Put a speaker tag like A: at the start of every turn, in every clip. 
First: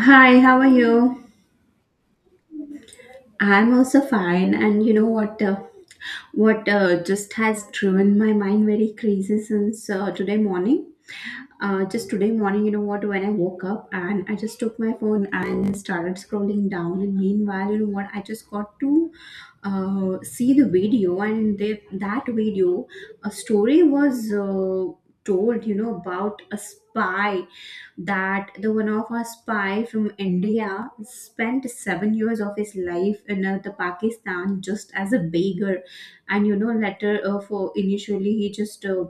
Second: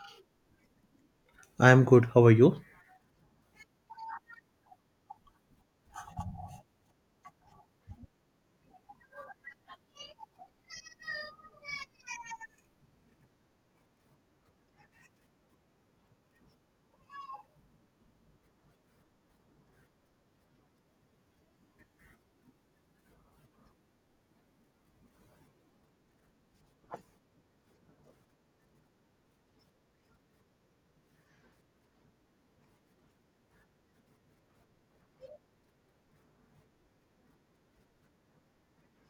A: Hi, how are you?
B: I'm good. How are you?
A: I'm also fine, and you know what? What just has driven my mind very crazy since today morning. Just today morning, you know what? When I woke up and I just took my phone and started scrolling down, and meanwhile, you know what? I just got to see the video, and that video, a story was told, you know, about a spy that the one of a spy from India spent 7 years of his life in the Pakistan just as a beggar. And you know later, for initially he just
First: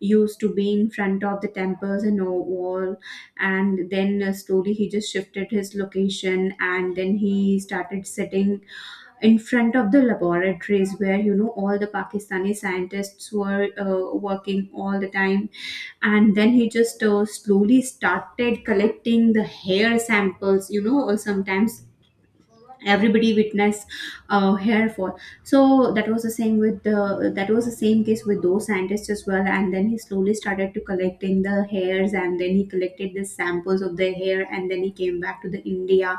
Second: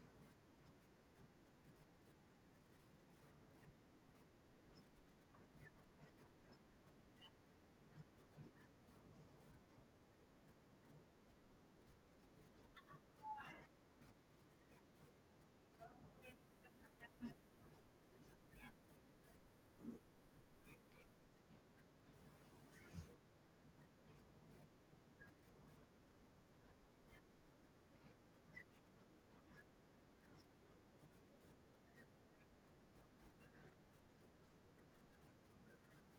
A: used to be in front of the temples and all wall, and then slowly he just shifted his location, and then he started sitting in front of the laboratories where you know all the Pakistani scientists were working all the time. And then he just slowly started collecting the hair samples, you know, or sometimes everybody witness hair fall. So that was the same case with those scientists as well. And then he slowly started to collecting the hairs, and then he collected the samples of the hair, and then he came back to the India.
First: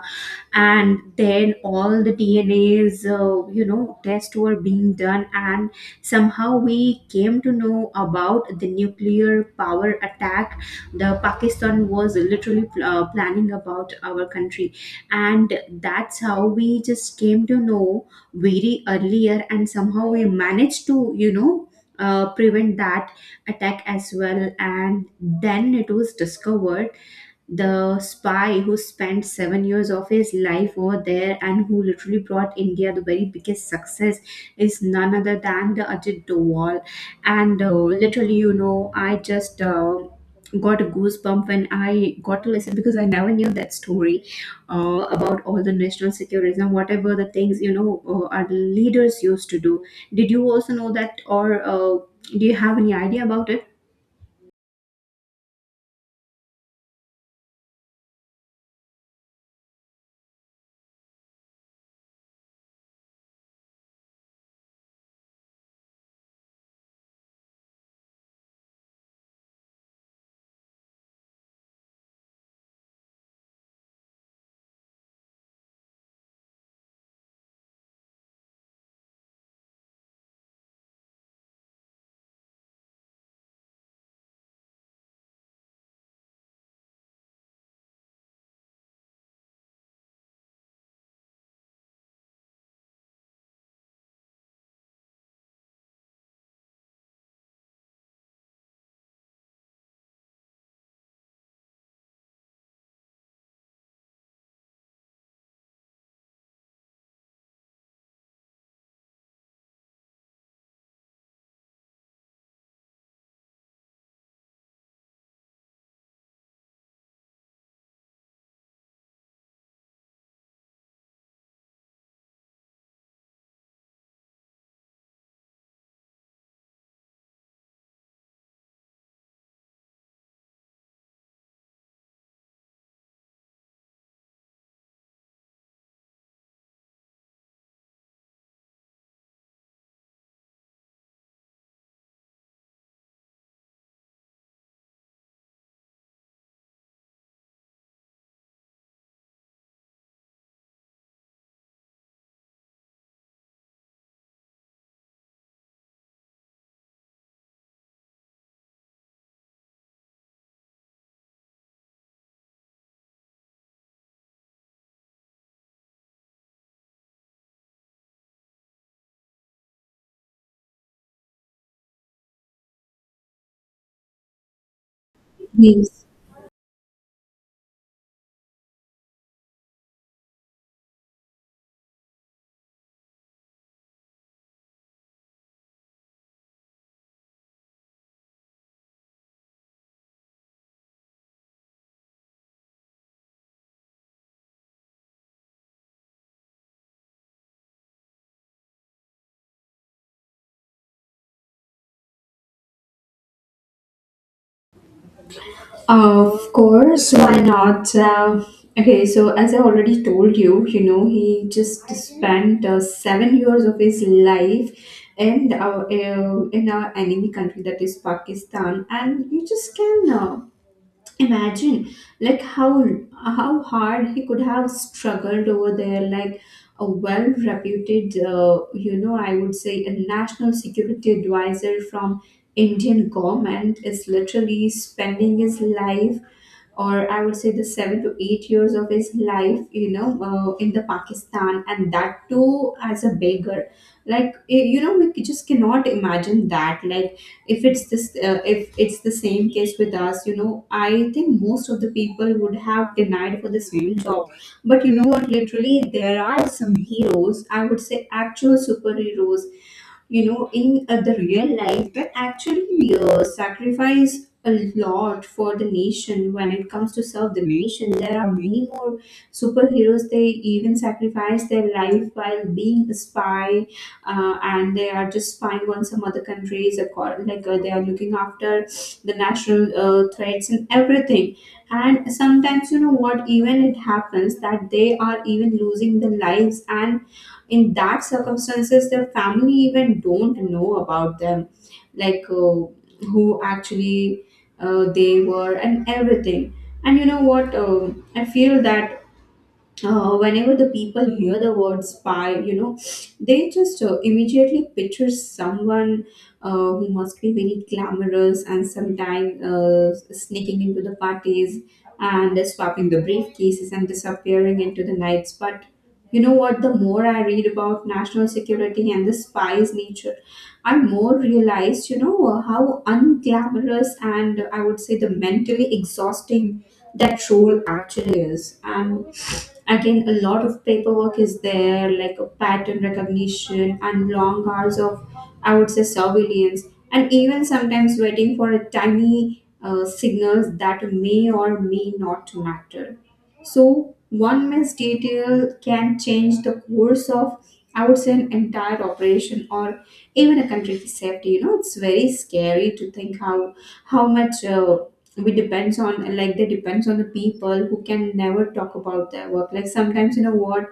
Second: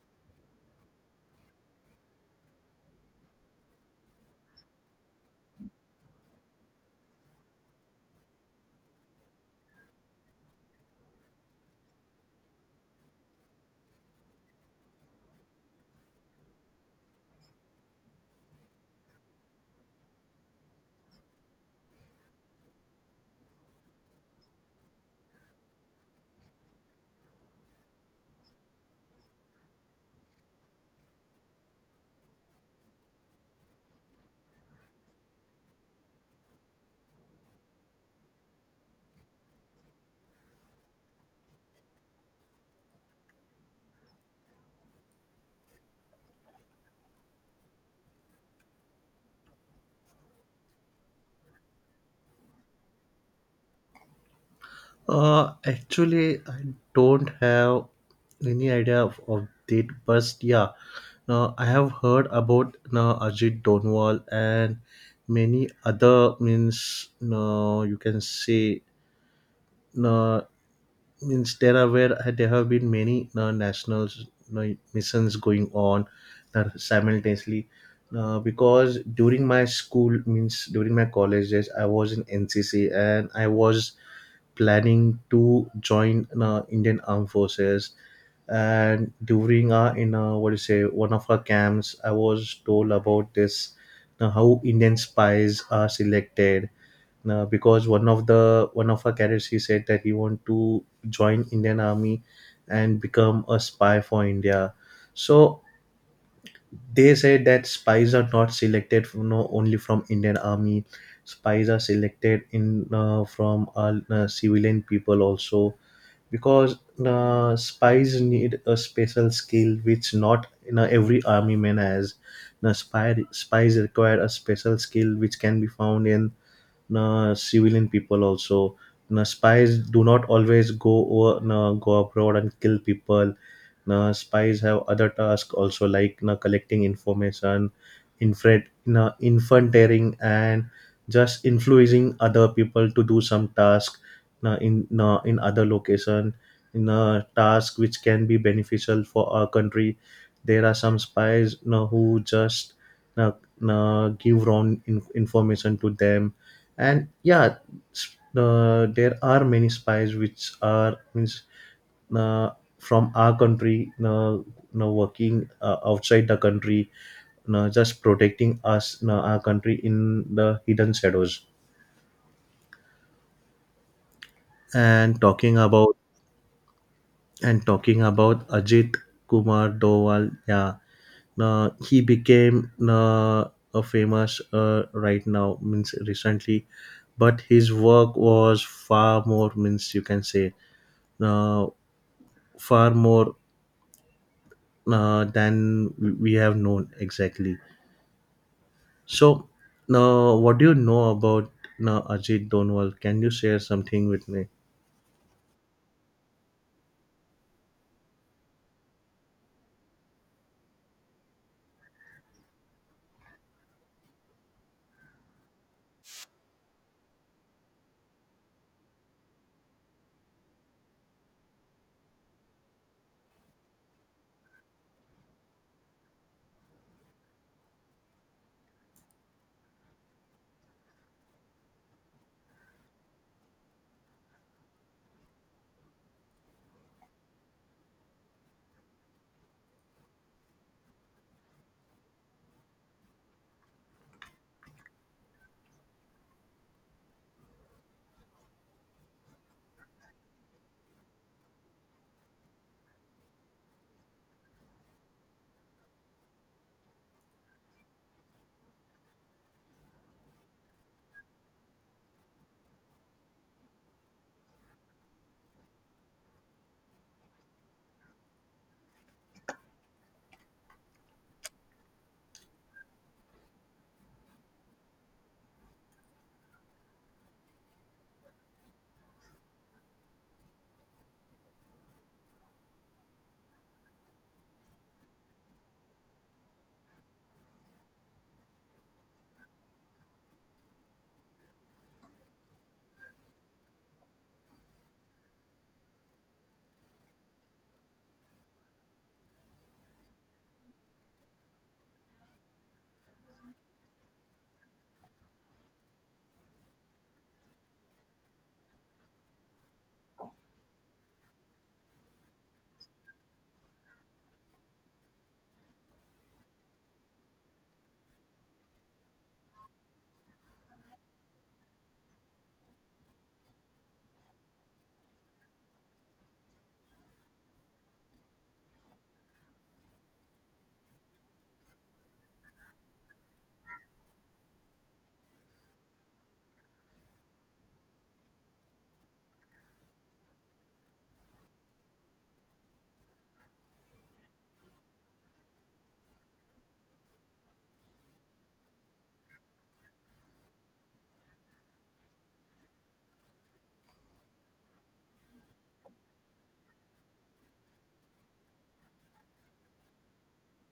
A: And then all the DNA's, you know, tests were being done, and somehow we came to know about the nuclear power attack. The Pakistan was literally planning about our country, and that's how we just came to know very earlier, and somehow we managed to, you know, prevent that attack as well. And then it was discovered, the spy who spent 7 years of his life over there, and who literally brought India the very biggest success, is none other than the Ajit Doval. And literally, you know, I just got a goosebump when I got to listen, because I never knew that story, about all the national security and whatever the things, you know, our leaders used to do. Did you also know that, or do you have any idea about it?
B: Actually, I don't have any idea of it, but yeah, I have heard about Ajit Donwal and many other means. No, you can say no means there are where there have been many national uh, missions going on simultaneously because during my school means during my college days I was in NCC and I was planning to join Indian Armed Forces and during our in what do you say one of our camps I was told about this how Indian spies are selected because one of our cadets he said that he want to join Indian Army and become a spy for India. So they said that spies are not selected from, no, only from Indian Army. Spies are selected in from civilian people also because spies need a special skill which not every army man has. Now, spies require a special skill which can be found in na civilian people also na spies do not always go over na, go abroad and kill people na, spies have other tasks also like na, collecting information infrared na, infanteering and just influencing other people to do some task na, in na, in other location in a task which can be beneficial for our country there are some spies na, who just na, na, give wrong information to them and yeah there are many spies which are means uh, from our country now working outside the country just protecting us our country in the hidden shadows. and talking about
A: Yes.
B: and talking about Ajit Kumar Doval, yeah. He became a famous right now means recently, but his work was far more means you can say uh, far more than we have known exactly. So, now what do you know about now Ajit Donwal? Can you share something with me?
A: Of course, why not? Okay, so as I already told you, you know, he just spent 7 years of his life in our enemy country, that is Pakistan. And you just can imagine like how hard he could have struggled over there. Like a well-reputed, you know, I would say a national security advisor from Indian government is literally spending his life, or I would say the 7 to 8 years of his life, you know, in the Pakistan, and that too as a beggar. Like you know, we just cannot imagine that. Like if it's the same case with us, you know, I think most of the people would have denied for the same job. But you know what? Literally, there are some heroes. I would say actual superheroes, you know, in the real life, that actually sacrifice a lot for the nation. When it comes to serve the nation, there are many more superheroes. They even sacrifice their life while being a spy, and they are just spying on some other countries, like they are looking after the national threats and everything. And sometimes, you know what, even it happens that they are even losing their lives, and in that circumstances their family even don't know about them, like who actually they were and everything. And you know what, I feel that whenever the people hear the word spy, you know, they just immediately picture someone who must be very glamorous, and sometimes sneaking into the parties and swapping the briefcases and disappearing into the nights. But you know what? The more I read about national security and the spy's nature, I more realized, you know, how unglamorous and I would say the mentally exhausting that role actually is. And again, a lot of paperwork is there, like a pattern recognition and long hours of, I would say, surveillance, and even sometimes waiting for a tiny signals that may or may not matter. So one missed detail can change the course of, I would say, an entire operation or even a country's safety. You know, it's very scary to think how how much we depends on, like they depends on the people who can never talk about their work. Like sometimes, you know what,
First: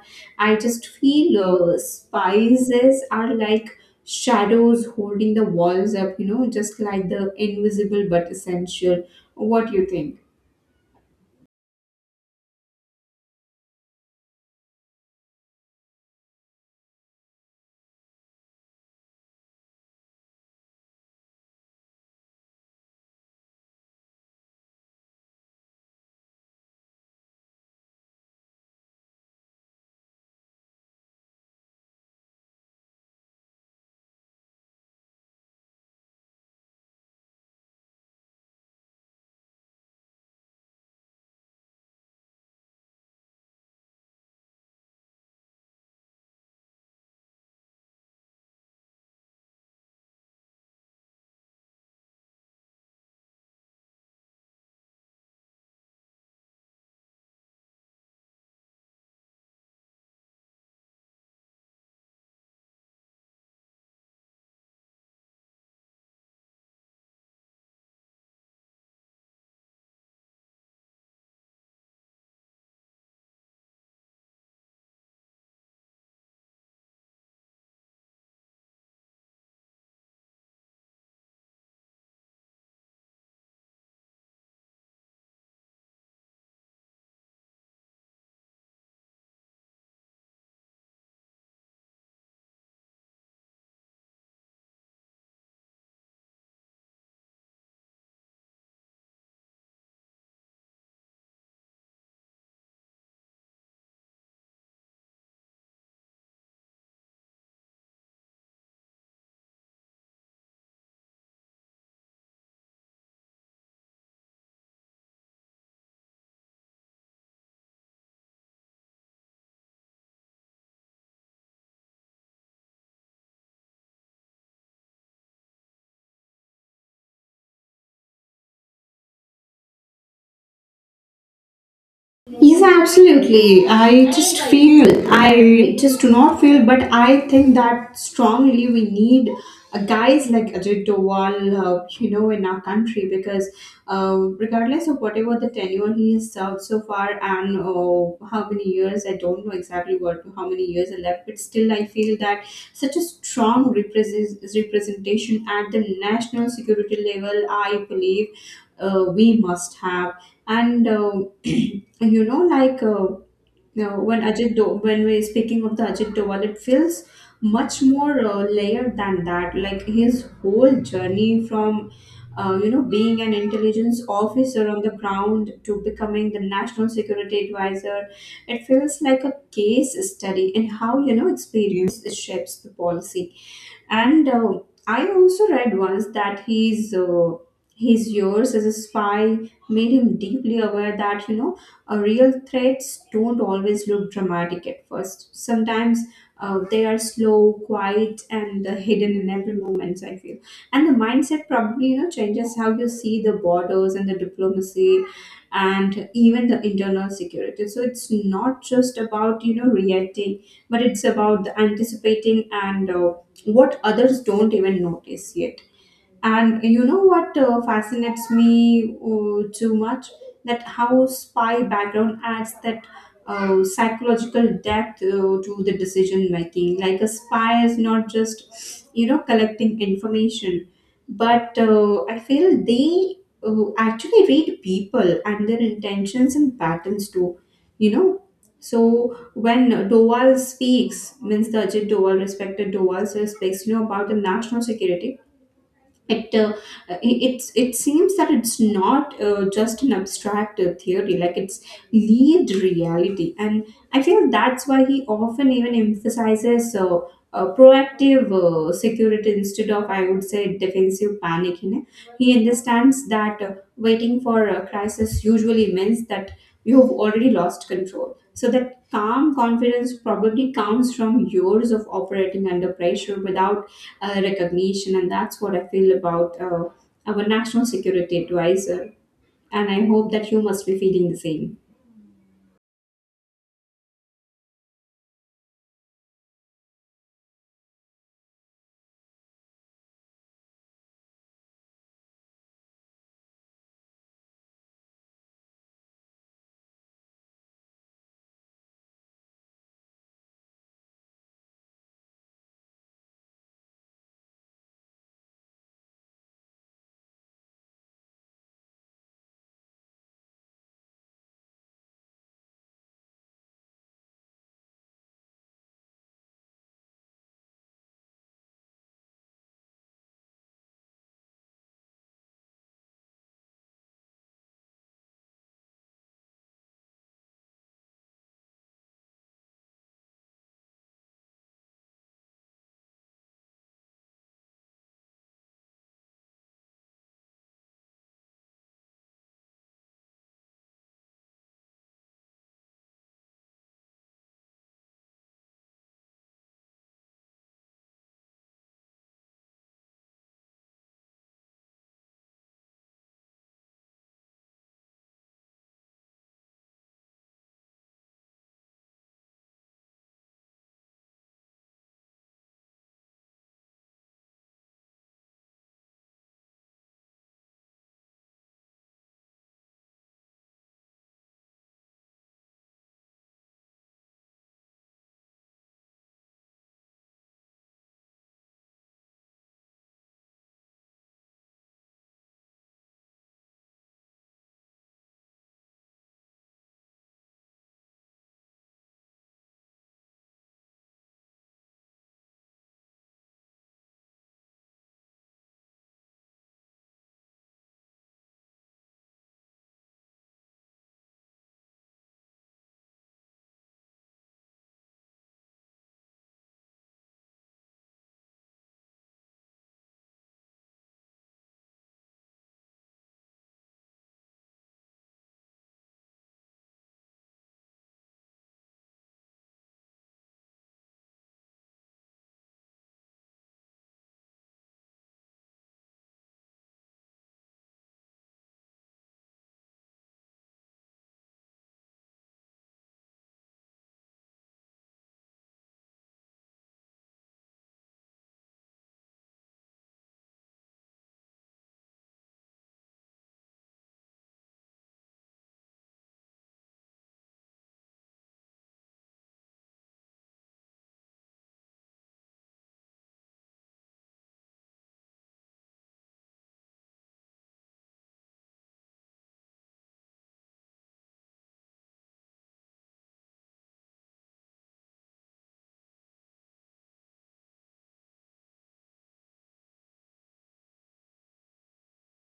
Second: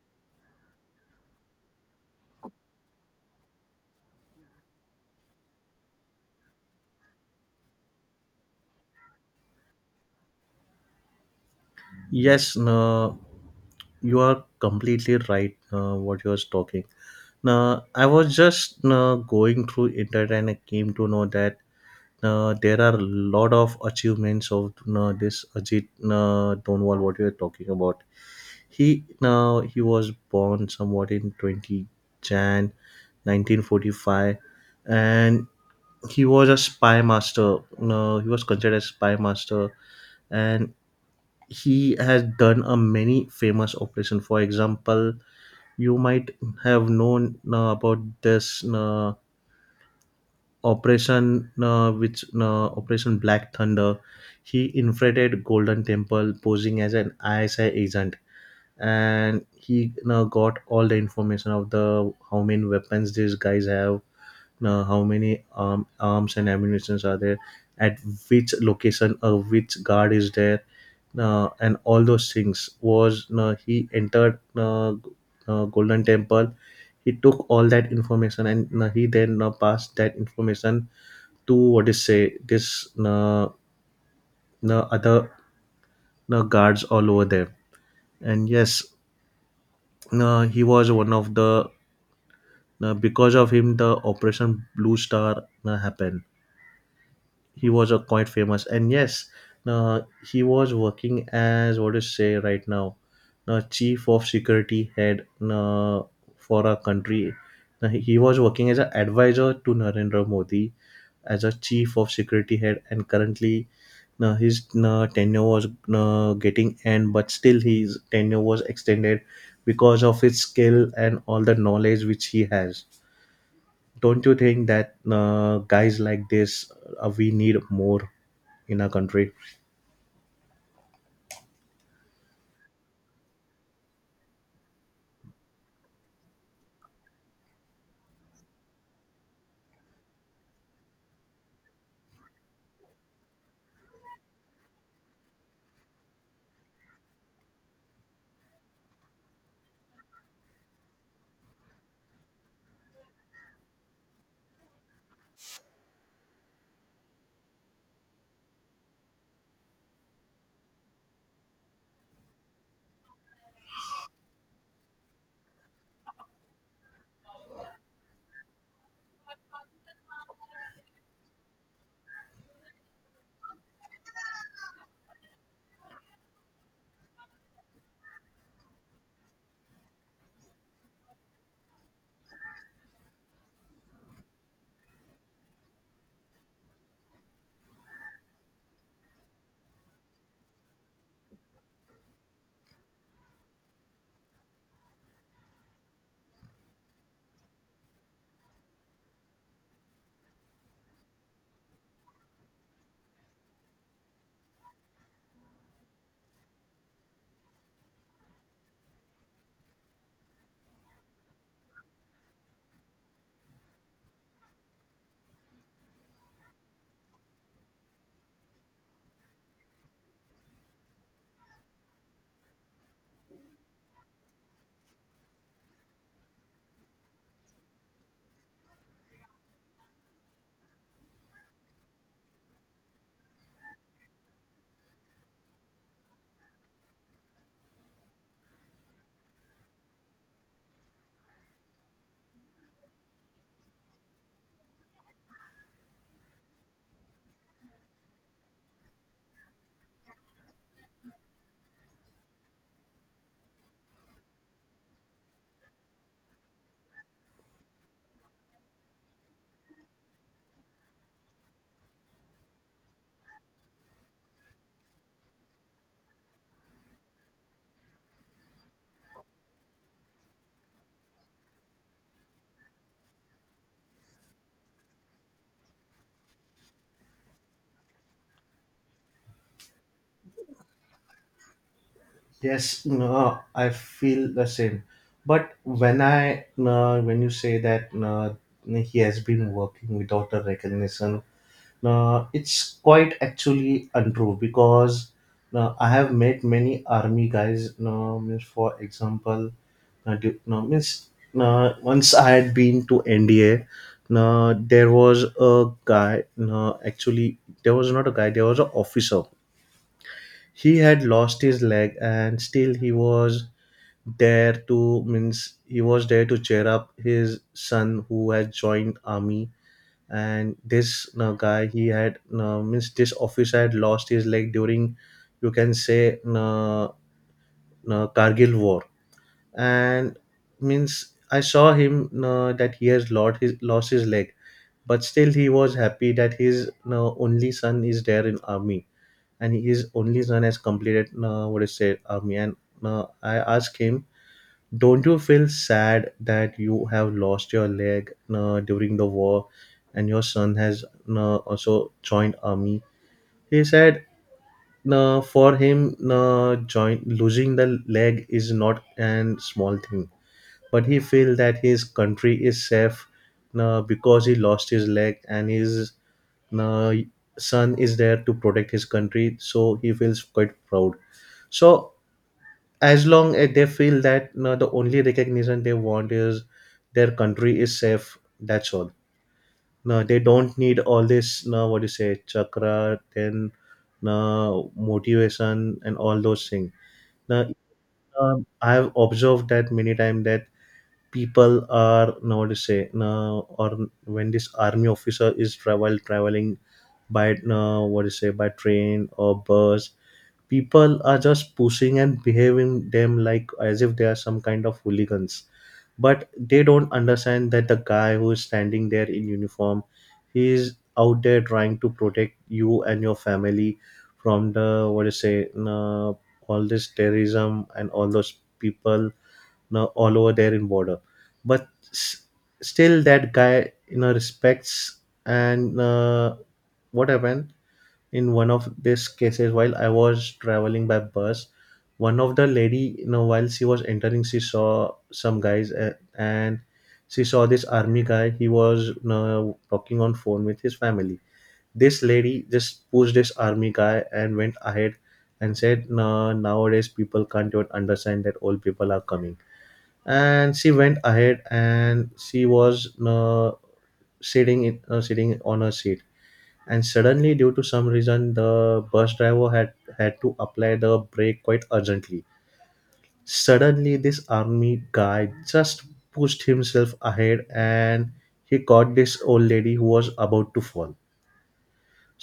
A: I just feel spices are like shadows holding the walls up, you know, just like the invisible but essential. What do you think?
B: Yes, no, you are completely right. What you was talking. Now I was just going through internet and I came to know that there are a lot of achievements of this Ajit Donwal. What you are talking about. He now he was born somewhat in 20 January 1945, and he was a spy master. No, he was considered a spy master, and he has done a many famous operation. For example, you might have known about this operation, which Operation Black Thunder. He infiltrated Golden Temple, posing as an ISI agent. And he you got all the information of the how many weapons these guys have, you how many arms and ammunitions are there, at which location, which guard is there, and all those things was you he entered Golden Temple. He took all that information and you he then passed that information to what is say this you other you guards all over there. And yes, he was one of the. Now, because of him, the Operation Blue Star happened. He was a quite famous, and yes, now he was working as what is say right now, now chief of security head now for our country. Now, he was working as an advisor to Narendra Modi as a chief of security head, and currently, now his now tenure was now getting end, but still his tenure was extended because of his skill and all the knowledge which he has. Don't you think that guys like this we need more in our country?
A: Yes, absolutely. I just feel, I just do not feel, but I think that strongly we need guys like Ajit Doval, you know, in our country, because regardless of whatever the tenure he has served so far, and how many years, I don't know exactly what how many years are left. But still I feel that such a strong representation at the national security level, I believe, we must have. And you know, like, now when when we're speaking of the Ajit Doval, it feels much more layered than that. Like his whole journey from, you know, being an intelligence officer on the ground to becoming the national security advisor, it feels like a case study in how, you know, experience shapes the policy. And I also read once that his years as a spy made him deeply aware that, you know, real threats don't always look dramatic at first. Sometimes they are slow, quiet, and hidden in every moment, I feel. And the mindset probably, you know, changes how you see the borders and the diplomacy, and even the internal security. So it's not just about, you know, reacting, but it's about the anticipating, and what others don't even notice yet. And you know what fascinates me too much? That how spy background adds that psychological depth to the decision making. Like a spy is not just, you know, collecting information, but I feel they actually read people and their intentions and patterns too, you know. So when Doval speaks, means the Ajit Doval, respected Doval, so speaks, you know, about the national security, it it seems that it's not just an abstract theory. Like it's lived reality, and I feel that's why he often even emphasizes proactive security instead of, I would say, defensive panic. You know, he understands that waiting for a crisis usually means that you've already lost control, so the calm confidence probably comes from years of operating under pressure without recognition. And that's what I feel about our national security advisor, and I hope that you must be feeling the same.
B: Yes, no, I feel the same. But when I when you say that he has been working without a recognition, it's quite actually untrue because I have met many army guys. Means, for example, du- no, means once I had been to NDA, there was a guy. Actually, there was not a guy. There was an officer. He had lost his leg, and still he was there to means he was there to cheer up his son who had joined army, and this guy he had means this officer had lost his leg during you can say Kargil war, and means I saw him that he has lost his leg, but still he was happy that his only son is there in army, and his only son has completed what is say army, and I asked him, don't you feel sad that you have lost your leg during the war and your son has also joined army? He said for him losing the leg is not an small thing, but he feel that his country is safe because he lost his leg and his uh, son is there to protect his country, so he feels quite proud. So as long as they feel that no, the only recognition they want is their country is safe. That's all. No, they don't need all this. No, what do you say, chakra, then no motivation and all those things. Now, I have observed that many times that people are now what to say now, or when this army officer is traveling by now what to say by train or bus, people are just pushing and behaving them like as if they are some kind of hooligans, but they don't understand that the guy who is standing there in uniform, he is out there trying to protect you and your family from the what do you say uh, all this terrorism and all those people all over there in border, but still that guy respects. And what happened in one of these cases while I was traveling by bus, one of the lady while she was entering she saw some guys and she saw this army guy, he was talking on phone with his family. This lady just pushed this army guy and went ahead and said no, nowadays people can't even understand that old people are coming, and she went ahead and she was sitting in, sitting on a seat, and suddenly due to some reason the bus driver had had to apply the brake quite urgently. Suddenly this army guy just pushed himself ahead, and he caught this old lady who was about to fall.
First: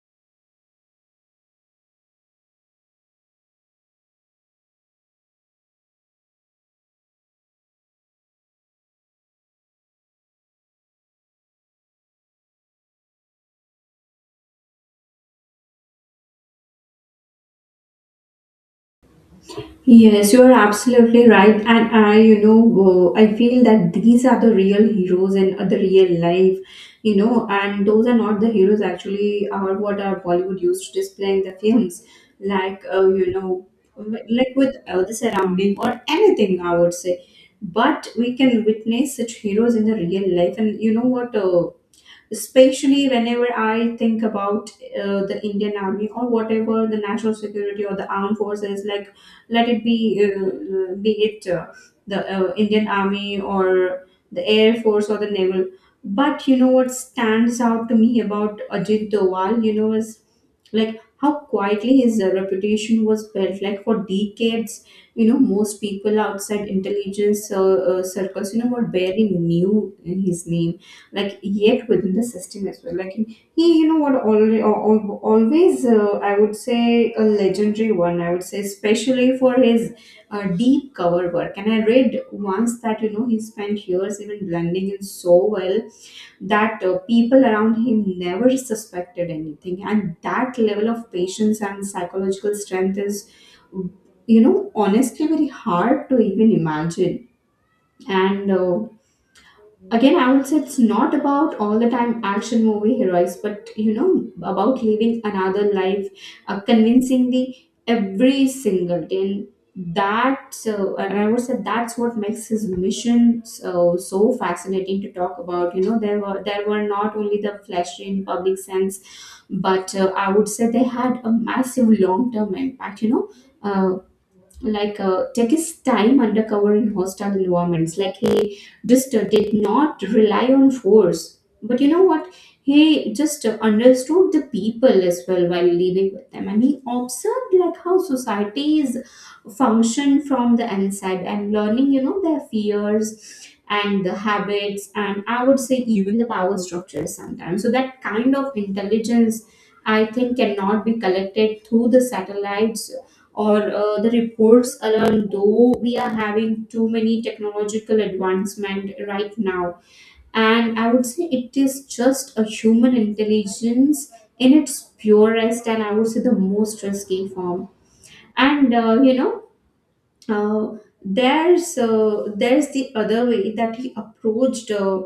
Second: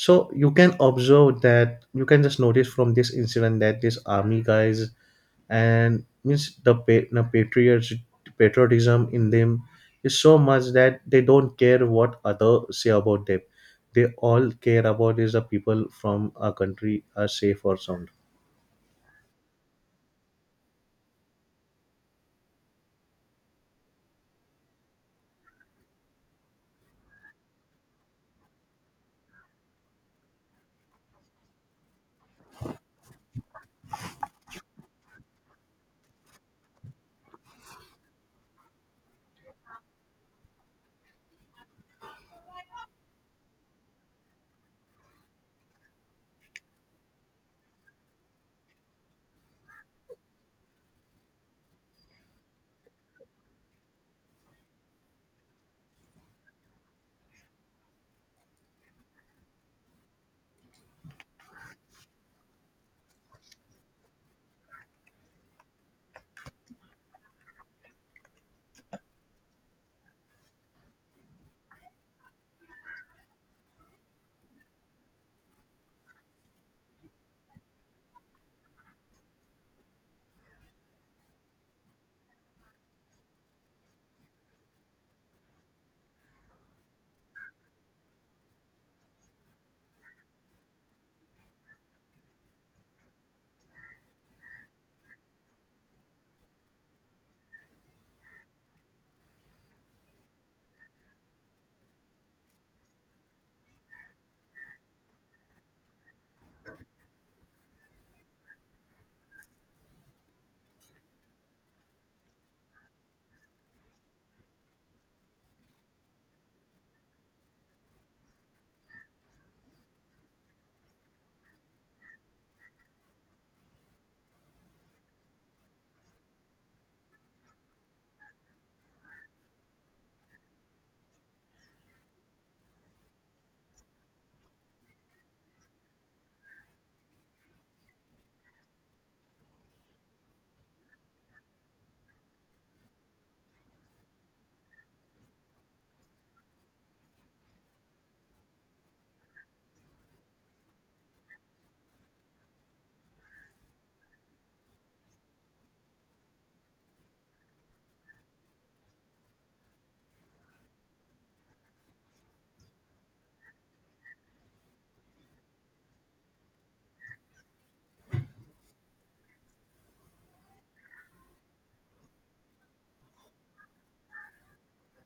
B: So you can observe that, you can just notice from this incident that this army guys and means the patriots, patriotism in them is so much that they don't care what others say about them. They all care about is the people from a country are safe or sound.
A: Yes, you are absolutely right. And I, you know, I feel that these are the real heroes in the real life, you know, and those are not the heroes actually are what our Bollywood used to display in the films. Like, you know, like with the surrounding or anything, I would say. But we can witness such heroes in the real life. And you know what? Especially whenever I think about the Indian Army or whatever the national security or the armed forces, like let it be it the Indian Army or the Air Force or the Naval. But you know what stands out to me about Ajit Doval, you know, is like how quietly his reputation was built. Like for decades, most people outside intelligence circles, were barely knew his name, like, yet within the system as well. Like, he, you know what already always, I would say, a legendary one, I would say, especially for his deep cover work. And I read once that, he spent years even blending in so well that people around him never suspected anything, and that level of patience and psychological strength is, honestly, very hard to even imagine. And again, I would say, it's not about all the time action movie heroics, but, about living another life, convincing the every single day. And that, so, and I would say that's what makes his mission so fascinating to talk about. There were not only the flashy in public sense, but I would say they had a massive long term impact, you know Uh, like, take his time undercover in hostile environments, like, he just did not rely on force, but, you know what he just understood the people as well while living with them. And he observed like how societies function from the inside, and learning, their fears and the habits, and I would say, even the power structures sometimes. So that kind of intelligence, I think, cannot be collected through the satellites, or the reports alone, though we are having too many technological advancement right now. And I would say, it is just a human intelligence, in its purest, and I would say, the most risky form. And uh, you know uh, there's the other way that he approached,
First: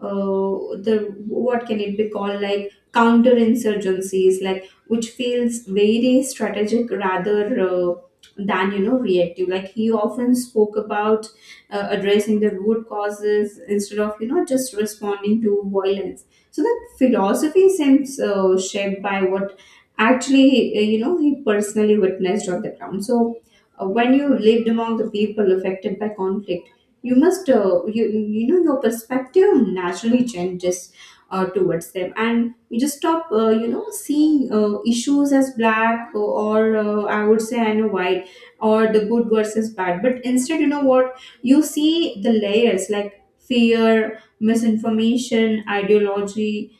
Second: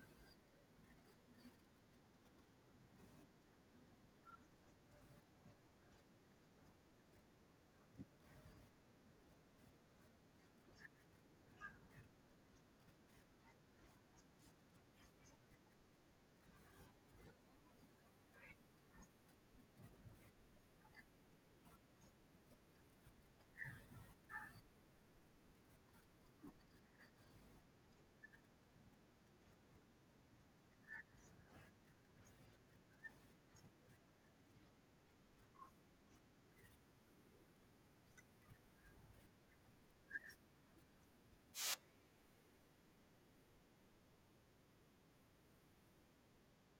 A: uh, the, what can it be called, like counterinsurgencies, like, which feels very strategic rather uh, than, reactive. Like, he often spoke about addressing the root causes instead of, just responding to violence. So that philosophy seems shaped by what actually, he personally witnessed on the ground. So when you lived among the people affected by conflict, you must, your perspective naturally changes towards them, and you just stop, seeing, issues as black, or, I would say, I know, white, or the good versus bad. But instead, you know what you see the layers, like fear, misinformation, ideology,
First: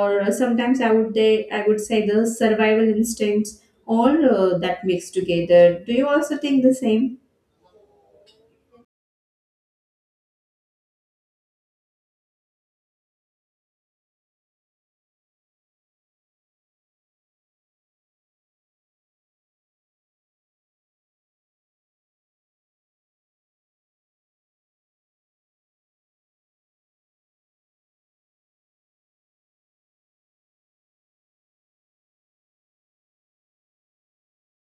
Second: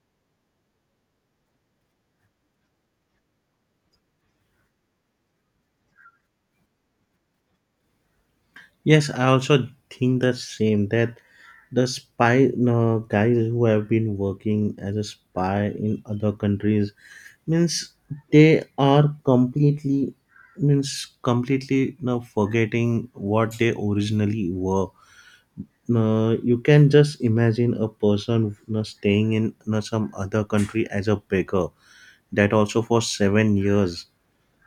A: or sometimes, I would say, the survival instincts, all that mixed together. Do you also think the same?
B: Yes, I also think the same that the spy no, guys who have been working as a spy in other countries means they are completely means completely now forgetting what they originally were. You can just imagine a person staying in some other country as a beggar, that also for 7 years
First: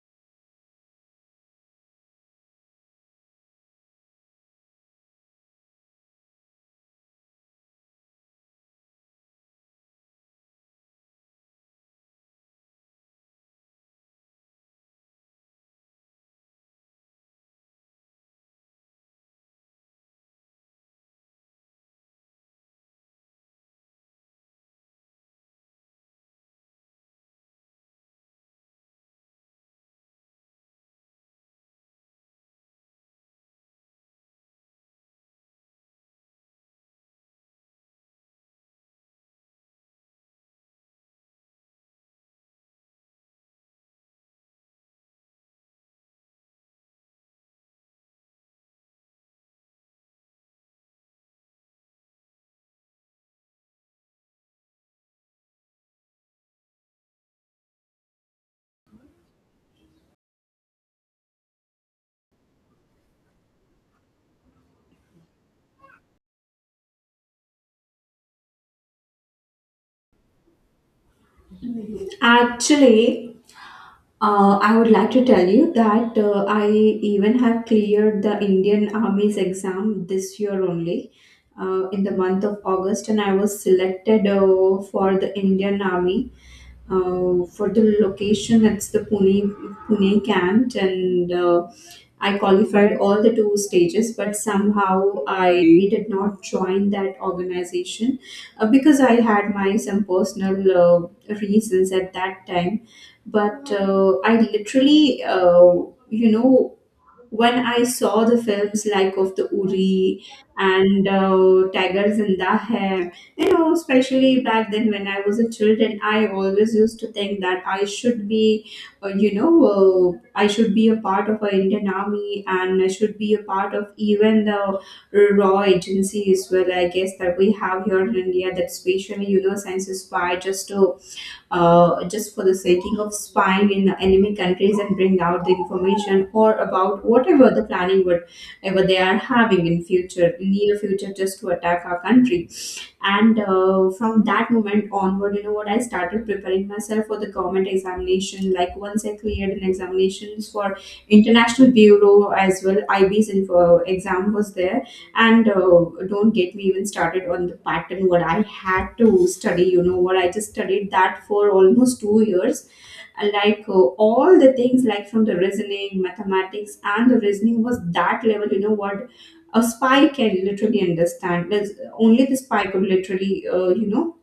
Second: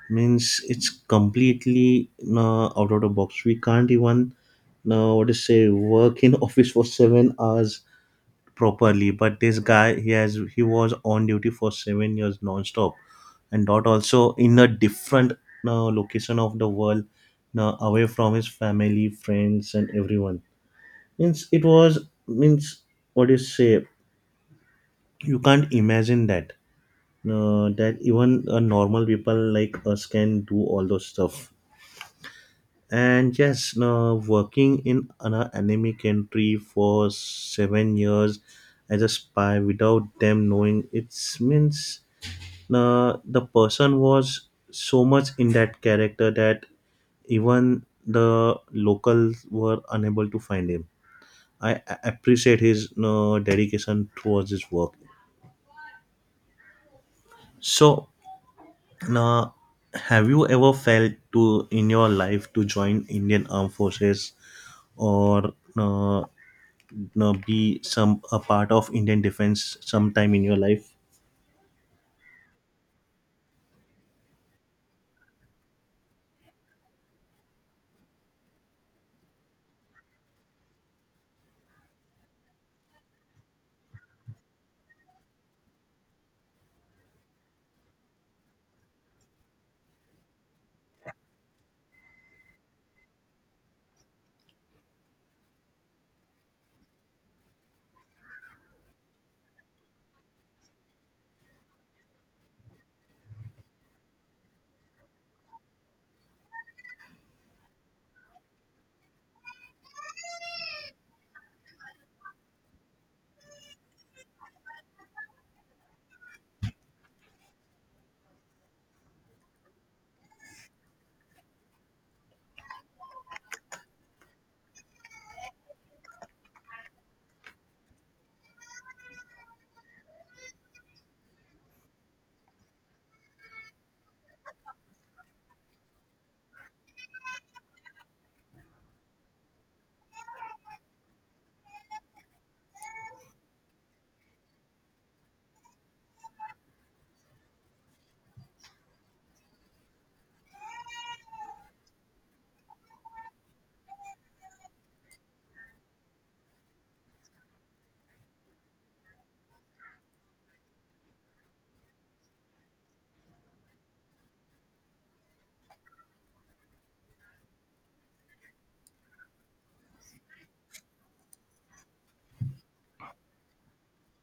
B: means it's completely out of the box. We can't even what to say work in office for 7 hours properly, but this guy he has he was on duty for 7 years non-stop, and not also in a different location of the world, away from his family, friends and everyone means it was means what do you say you can't imagine that that even normal people like us can do all those stuff. And yes, working in an enemy country for 7 years as a spy without them knowing it means the person was so much in that character that even the locals were unable to find him. I appreciate his dedication towards his work. So, now, have you ever felt to in your life to join Indian Armed Forces or be some a part of Indian defense sometime in your life?
A: Actually, I would like to tell you that I even have cleared the Indian Army's exam this year only, in the month of August, and I was selected for the Indian Army. For the location, it's the Pune camp, and, I qualified all the two stages, but somehow I did not join that organization, because I had my some personal reasons at that time. But I literally, you know, when I saw the films, like, of the Uri and, Tiger Zinda Hai, especially back then when I was a children, I always used to think that I should be, uh, you know, I should be a part of a Indian Army, and I should be a part of even the raw agencies. Well, I guess that we have here in India that specially, science is by just to just for the setting of spying in the enemy countries, and bring out the information or about whatever the planning would ever they are having in future, near future, just to attack our country. And from that moment onward, you know what I started preparing myself for the government examination. Like, once I cleared an examinations for international bureau as well, IB's info exam was there. And don't get me even started on the pattern, what I had to study. You know what I just studied that for almost 2 years, and, like, all the things, like, from the reasoning, mathematics, and the reasoning was that level. You know what a spy can literally understand. There's only the spy could literally,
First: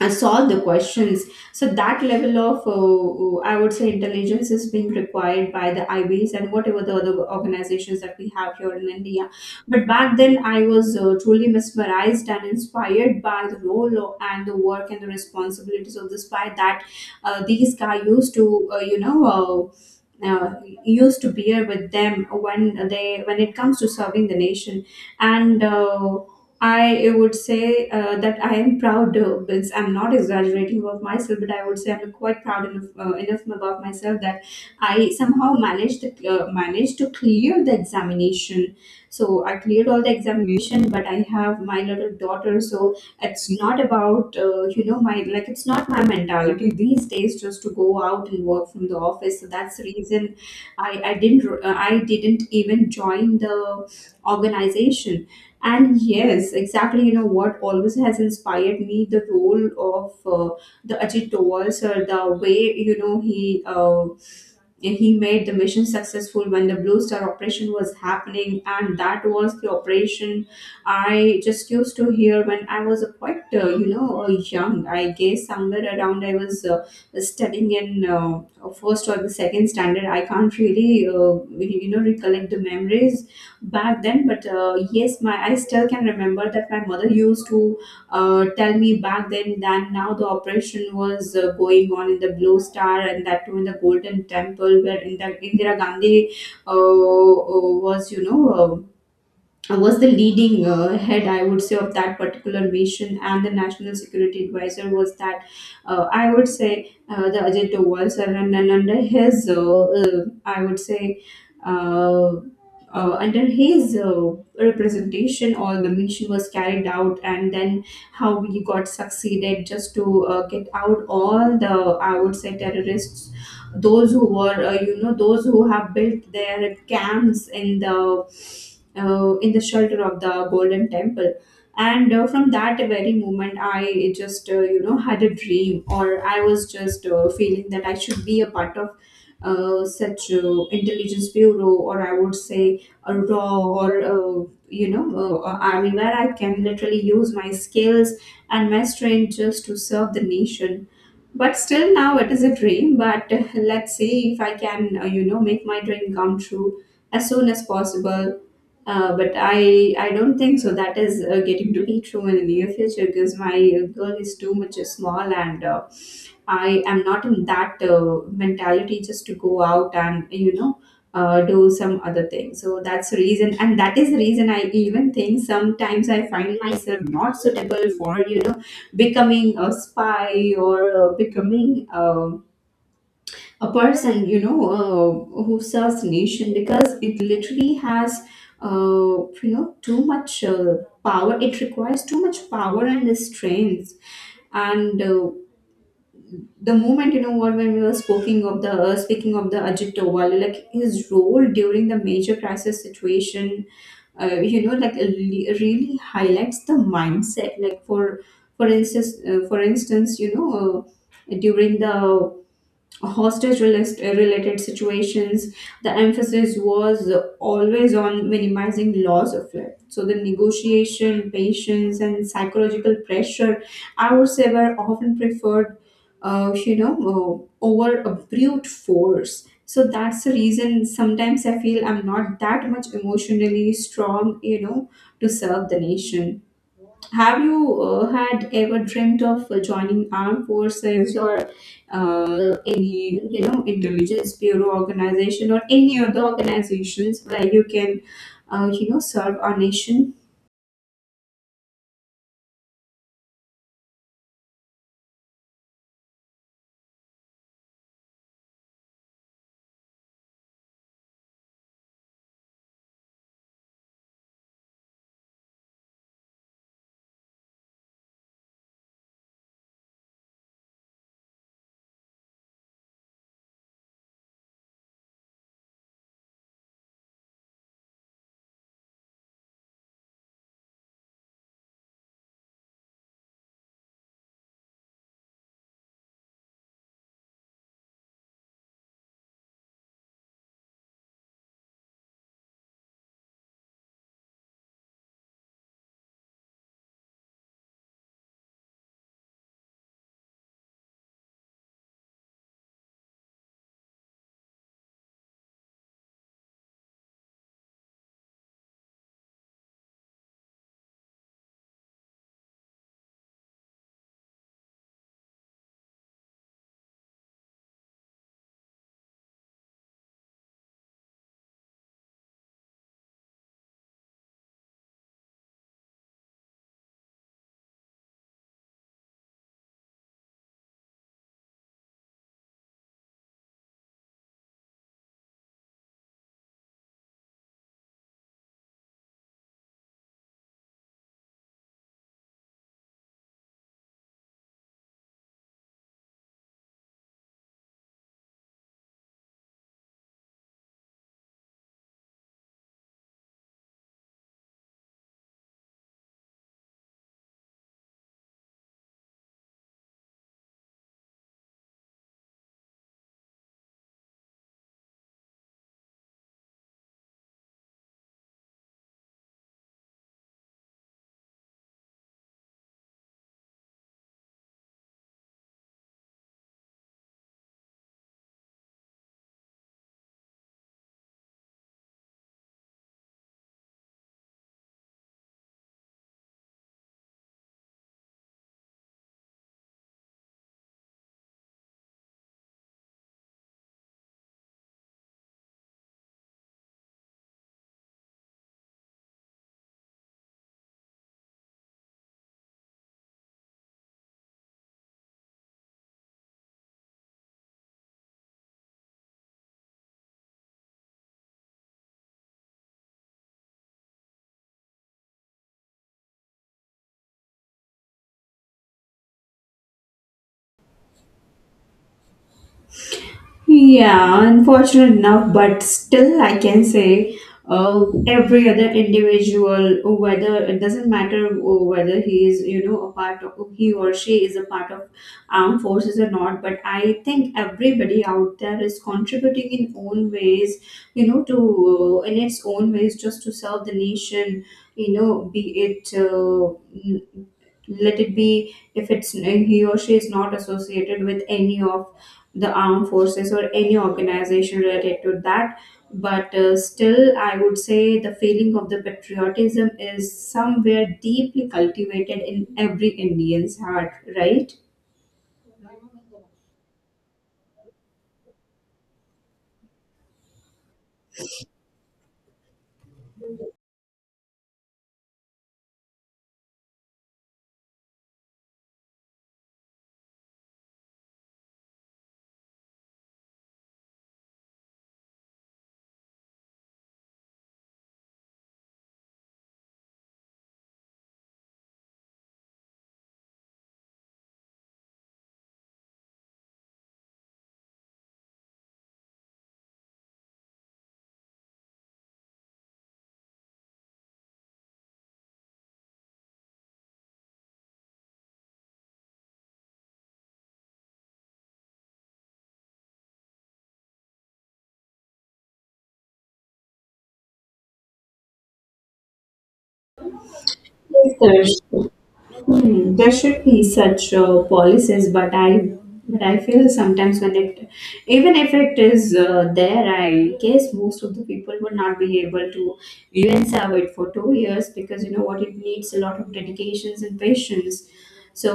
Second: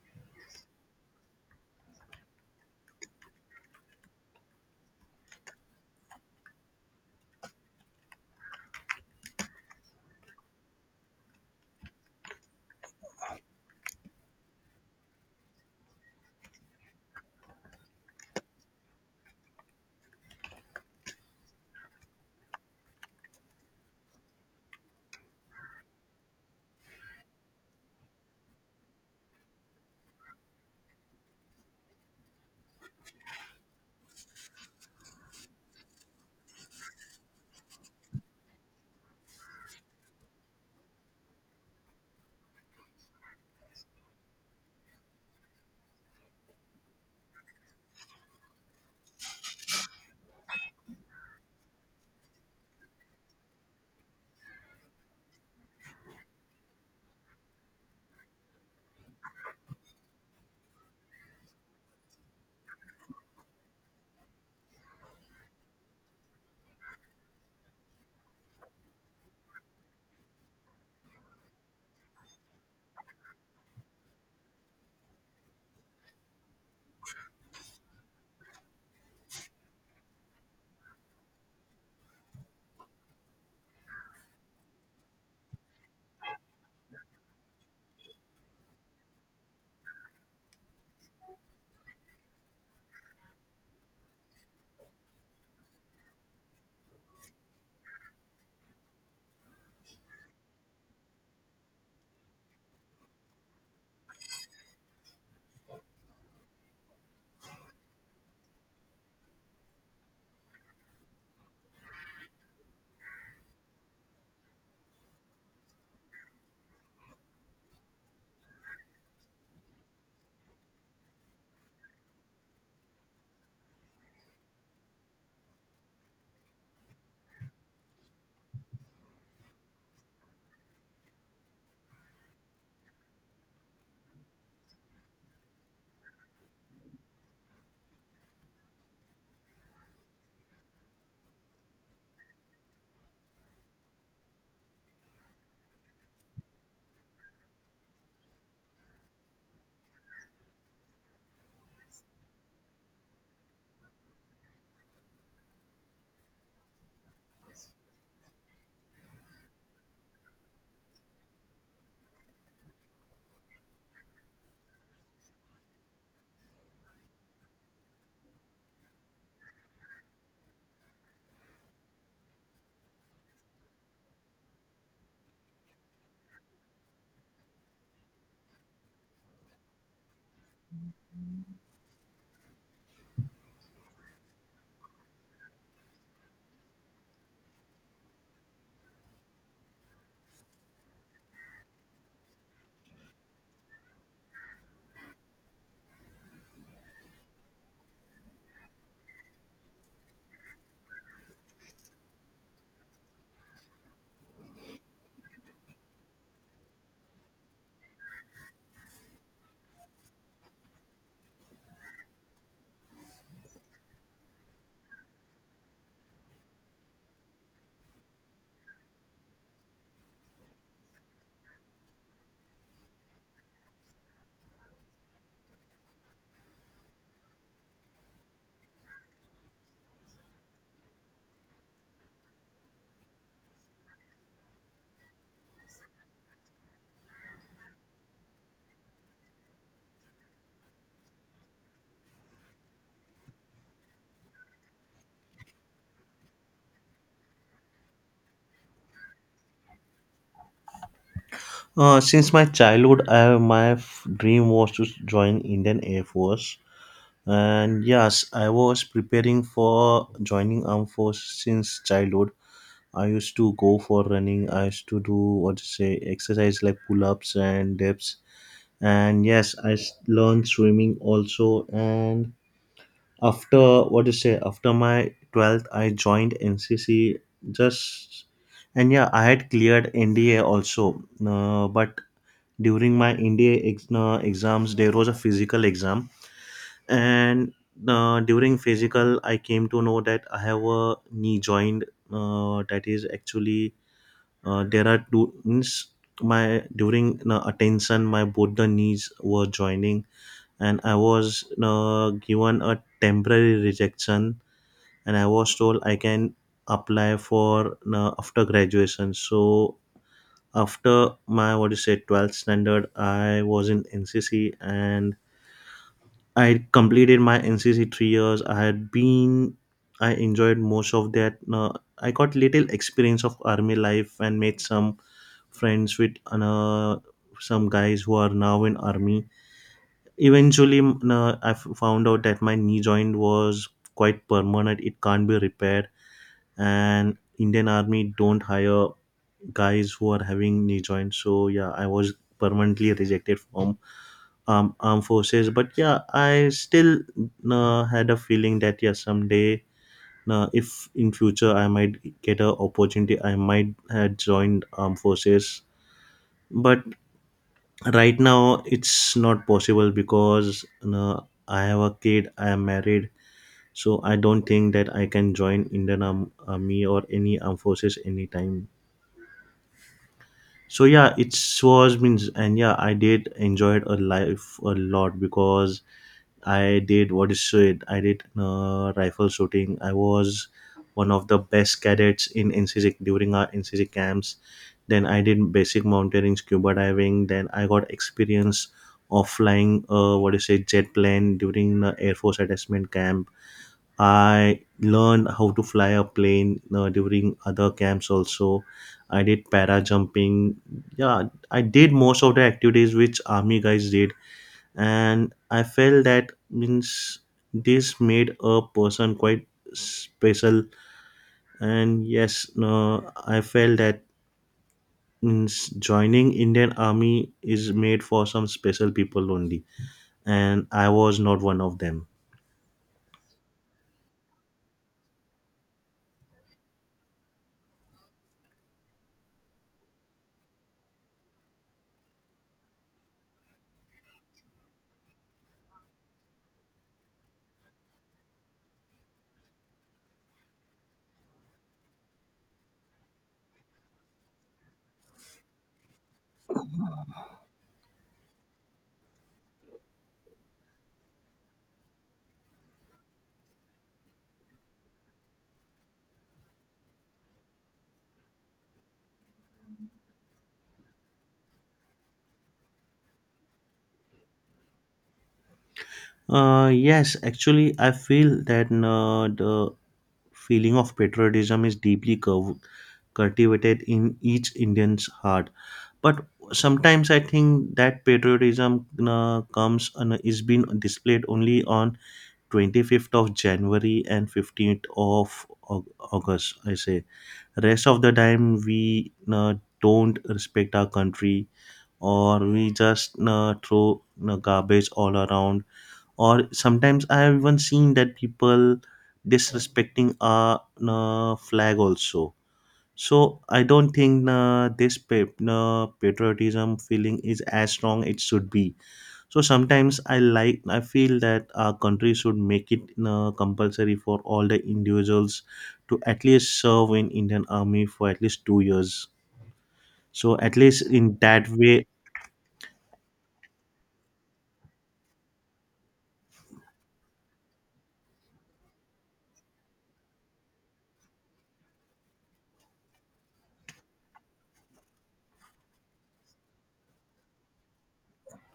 A: and solve the questions. So that level of, I would say, intelligence is being required by the IBs and whatever the other organizations that we have here in India. But back then, I was truly mesmerized and inspired by the role of, and the work and the responsibilities of this guy, that these guy used to, uh, used to bear with them, when they, when it comes to serving the nation. And I would say, that I am proud, I'm not exaggerating about myself, but I would say I'm quite proud enough about myself, that I somehow managed to clear the examination. So I cleared all the examination, but I have my little daughter. So it's not about, my, like, it's not my mentality these days, just to go out and work from the office. So that's the reason I didn't even join the organization. And yes, exactly, you know what always has inspired me, the role of the Ajit Doval sir, the way, you know he uh, he made the mission successful when the Blue Star operation was happening, and that was the operation I just used to hear when I was a quite, young. I guess, somewhere around, I was studying in first or the second standard. I can't really, recollect the memories back then. But yes, my I still can remember that my mother used to tell me back then, that now the operation was going on in the Blue Star, and that too in the Golden Temple, where in the Indira Gandhi, was, you know. Was the leading head, I would say, of that particular mission, and the national security advisor was that, I would say, the Ajay Doval sir, and under his, I would say, uh, under his representation, all the mission was carried out, and then how we got succeeded just to get out all the, I would say, terrorists, those who were, you know, those who have built their camps in the, shelter of the Golden Temple. And from that very moment, I just, had a dream, or I was just feeling that I should be a part of such intelligence bureau, or I would say, a raw, or, I mean, where I can literally use my skills and my strength just to serve the nation. But still, now it is a dream. But let's see if I can, make my dream come true as soon as possible, but I don't think so. That is getting to be true in the near future, because my girl is too much small, and I am not in that mentality, just to go out and, do some other thing. So that's the reason, and that is the reason I even think sometimes I find myself not suitable for, becoming a spy, or becoming, a person, who serves nation, because it literally has, too much power. It requires too much power and strength. And the moment, you know what when we were speaking of the, Ajit Doval, like his role during the major crisis situation, like really really highlights the mindset. Like for instance, during the related situations, the emphasis was always on minimizing loss of life. So the negotiation, patience, and psychological pressure, I would say, were often preferred, over a brute force. So that's the reason sometimes I feel I'm not that much emotionally strong, to serve the nation. Have you had ever dreamt of joining armed forces, or any, intelligence bureau organization, or any other organizations where you can, serve our nation?
B: Since my childhood, I, dream was to join Indian Air Force, and yes, I was preparing for joining Armed Force since childhood. I used to go for running. I used to do what to say exercise like pull ups and dips. And yes, learned swimming also. And after what to say after my 12th, I joined NCC. Just, and yeah, I had cleared NDA also. But during my NDA exams, there was a physical exam, and during physical, I came to know that I have a knee joint that is actually there are two means my during attention, my both the knees were joining, and I was given a temporary rejection, and I was told I can apply for after graduation. So after my what is it 12th standard, I was in NCC, and I had completed my NCC 3 years. I had been, I enjoyed most of that. I got little experience of army life and made some friends with some guys who are now in army. Eventually, I found out that my knee joint was quite permanent. It can't be repaired, and Indian army don't hire guys who are having knee joints. So yeah, I was permanently rejected from armed forces, but yeah, I still had a feeling that yeah, someday, if in future I might get a opportunity, I might have joined armed forces, but right now it's not possible because uh, I have a kid, I am married, so I don't think that I can join Indian army or any armed forces anytime. So yeah, it was means, and yeah, I did enjoyed a life a lot because I did what is so it? I did rifle shooting. I was one of the best cadets in NCC during our NCC camps. Then I did basic mountaineering, scuba diving. Then I got experience of flying what is it jet plane during the Air Force attachment camp. I learned how to fly a plane during other camps also. I did para jumping. Yeah, I did most of the activities which army guys did, and I felt that means this made a person quite special. And yes no, I felt that means joining Indian army is made for some special people only, and I was not one of them.
A: Yeah, unfortunate enough, but still, I can say every other individual, whether it doesn't matter whether he or she is a part of armed forces or not, but I think everybody out there is contributing in own ways, to in its own ways, just to serve the nation, be it. Let it be, if it's he or she is not associated with any of the armed forces or any organization related to that, but still I would say the feeling of the patriotism is somewhere deeply cultivated in every Indian's heart, right?
B: Yes, actually I feel that no, the feeling of patriotism is deeply cultivated in each Indian's heart, but sometimes I think that patriotism comes and is being displayed only on 25th of January and 15th of August, I say. Rest of the time we uh, don't respect our country, or we just throw garbage all around, or sometimes I have even seen that people disrespecting our flag also. So I don't think this patriotism feeling is as strong it should be. So sometimes I like I feel that our country should make it compulsory for all the individuals to at least serve in Indian Army for at least 2 years. So at least
A: Yes,
B: in that way,
A: there should be such policies, but I feel sometimes when it even if it is there, I guess most of the people would not be able to even serve it for 2 years, because, you know what it needs a lot of dedications and patience. So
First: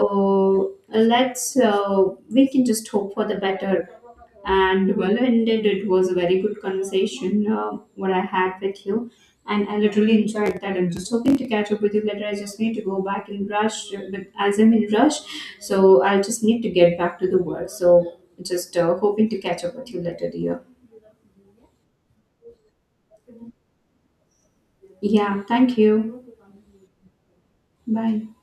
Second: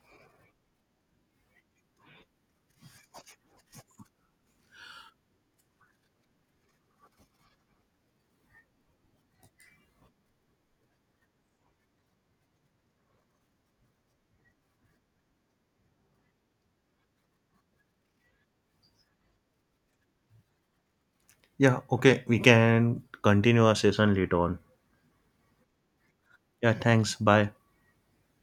A: let's we can just hope for the better, and well ended. It was a very good conversation, what I had with you, and I literally enjoyed that. I'm just hoping to catch up with you later. I just need to go back and rush, but as I'm in rush, so I just need to get back to the work. So just hoping to catch up with you later, dear.
B: yeah. Okay, we can continue our session later on.
A: Yeah, thank you.
B: Yeah. Thanks. Bye.
A: Bye.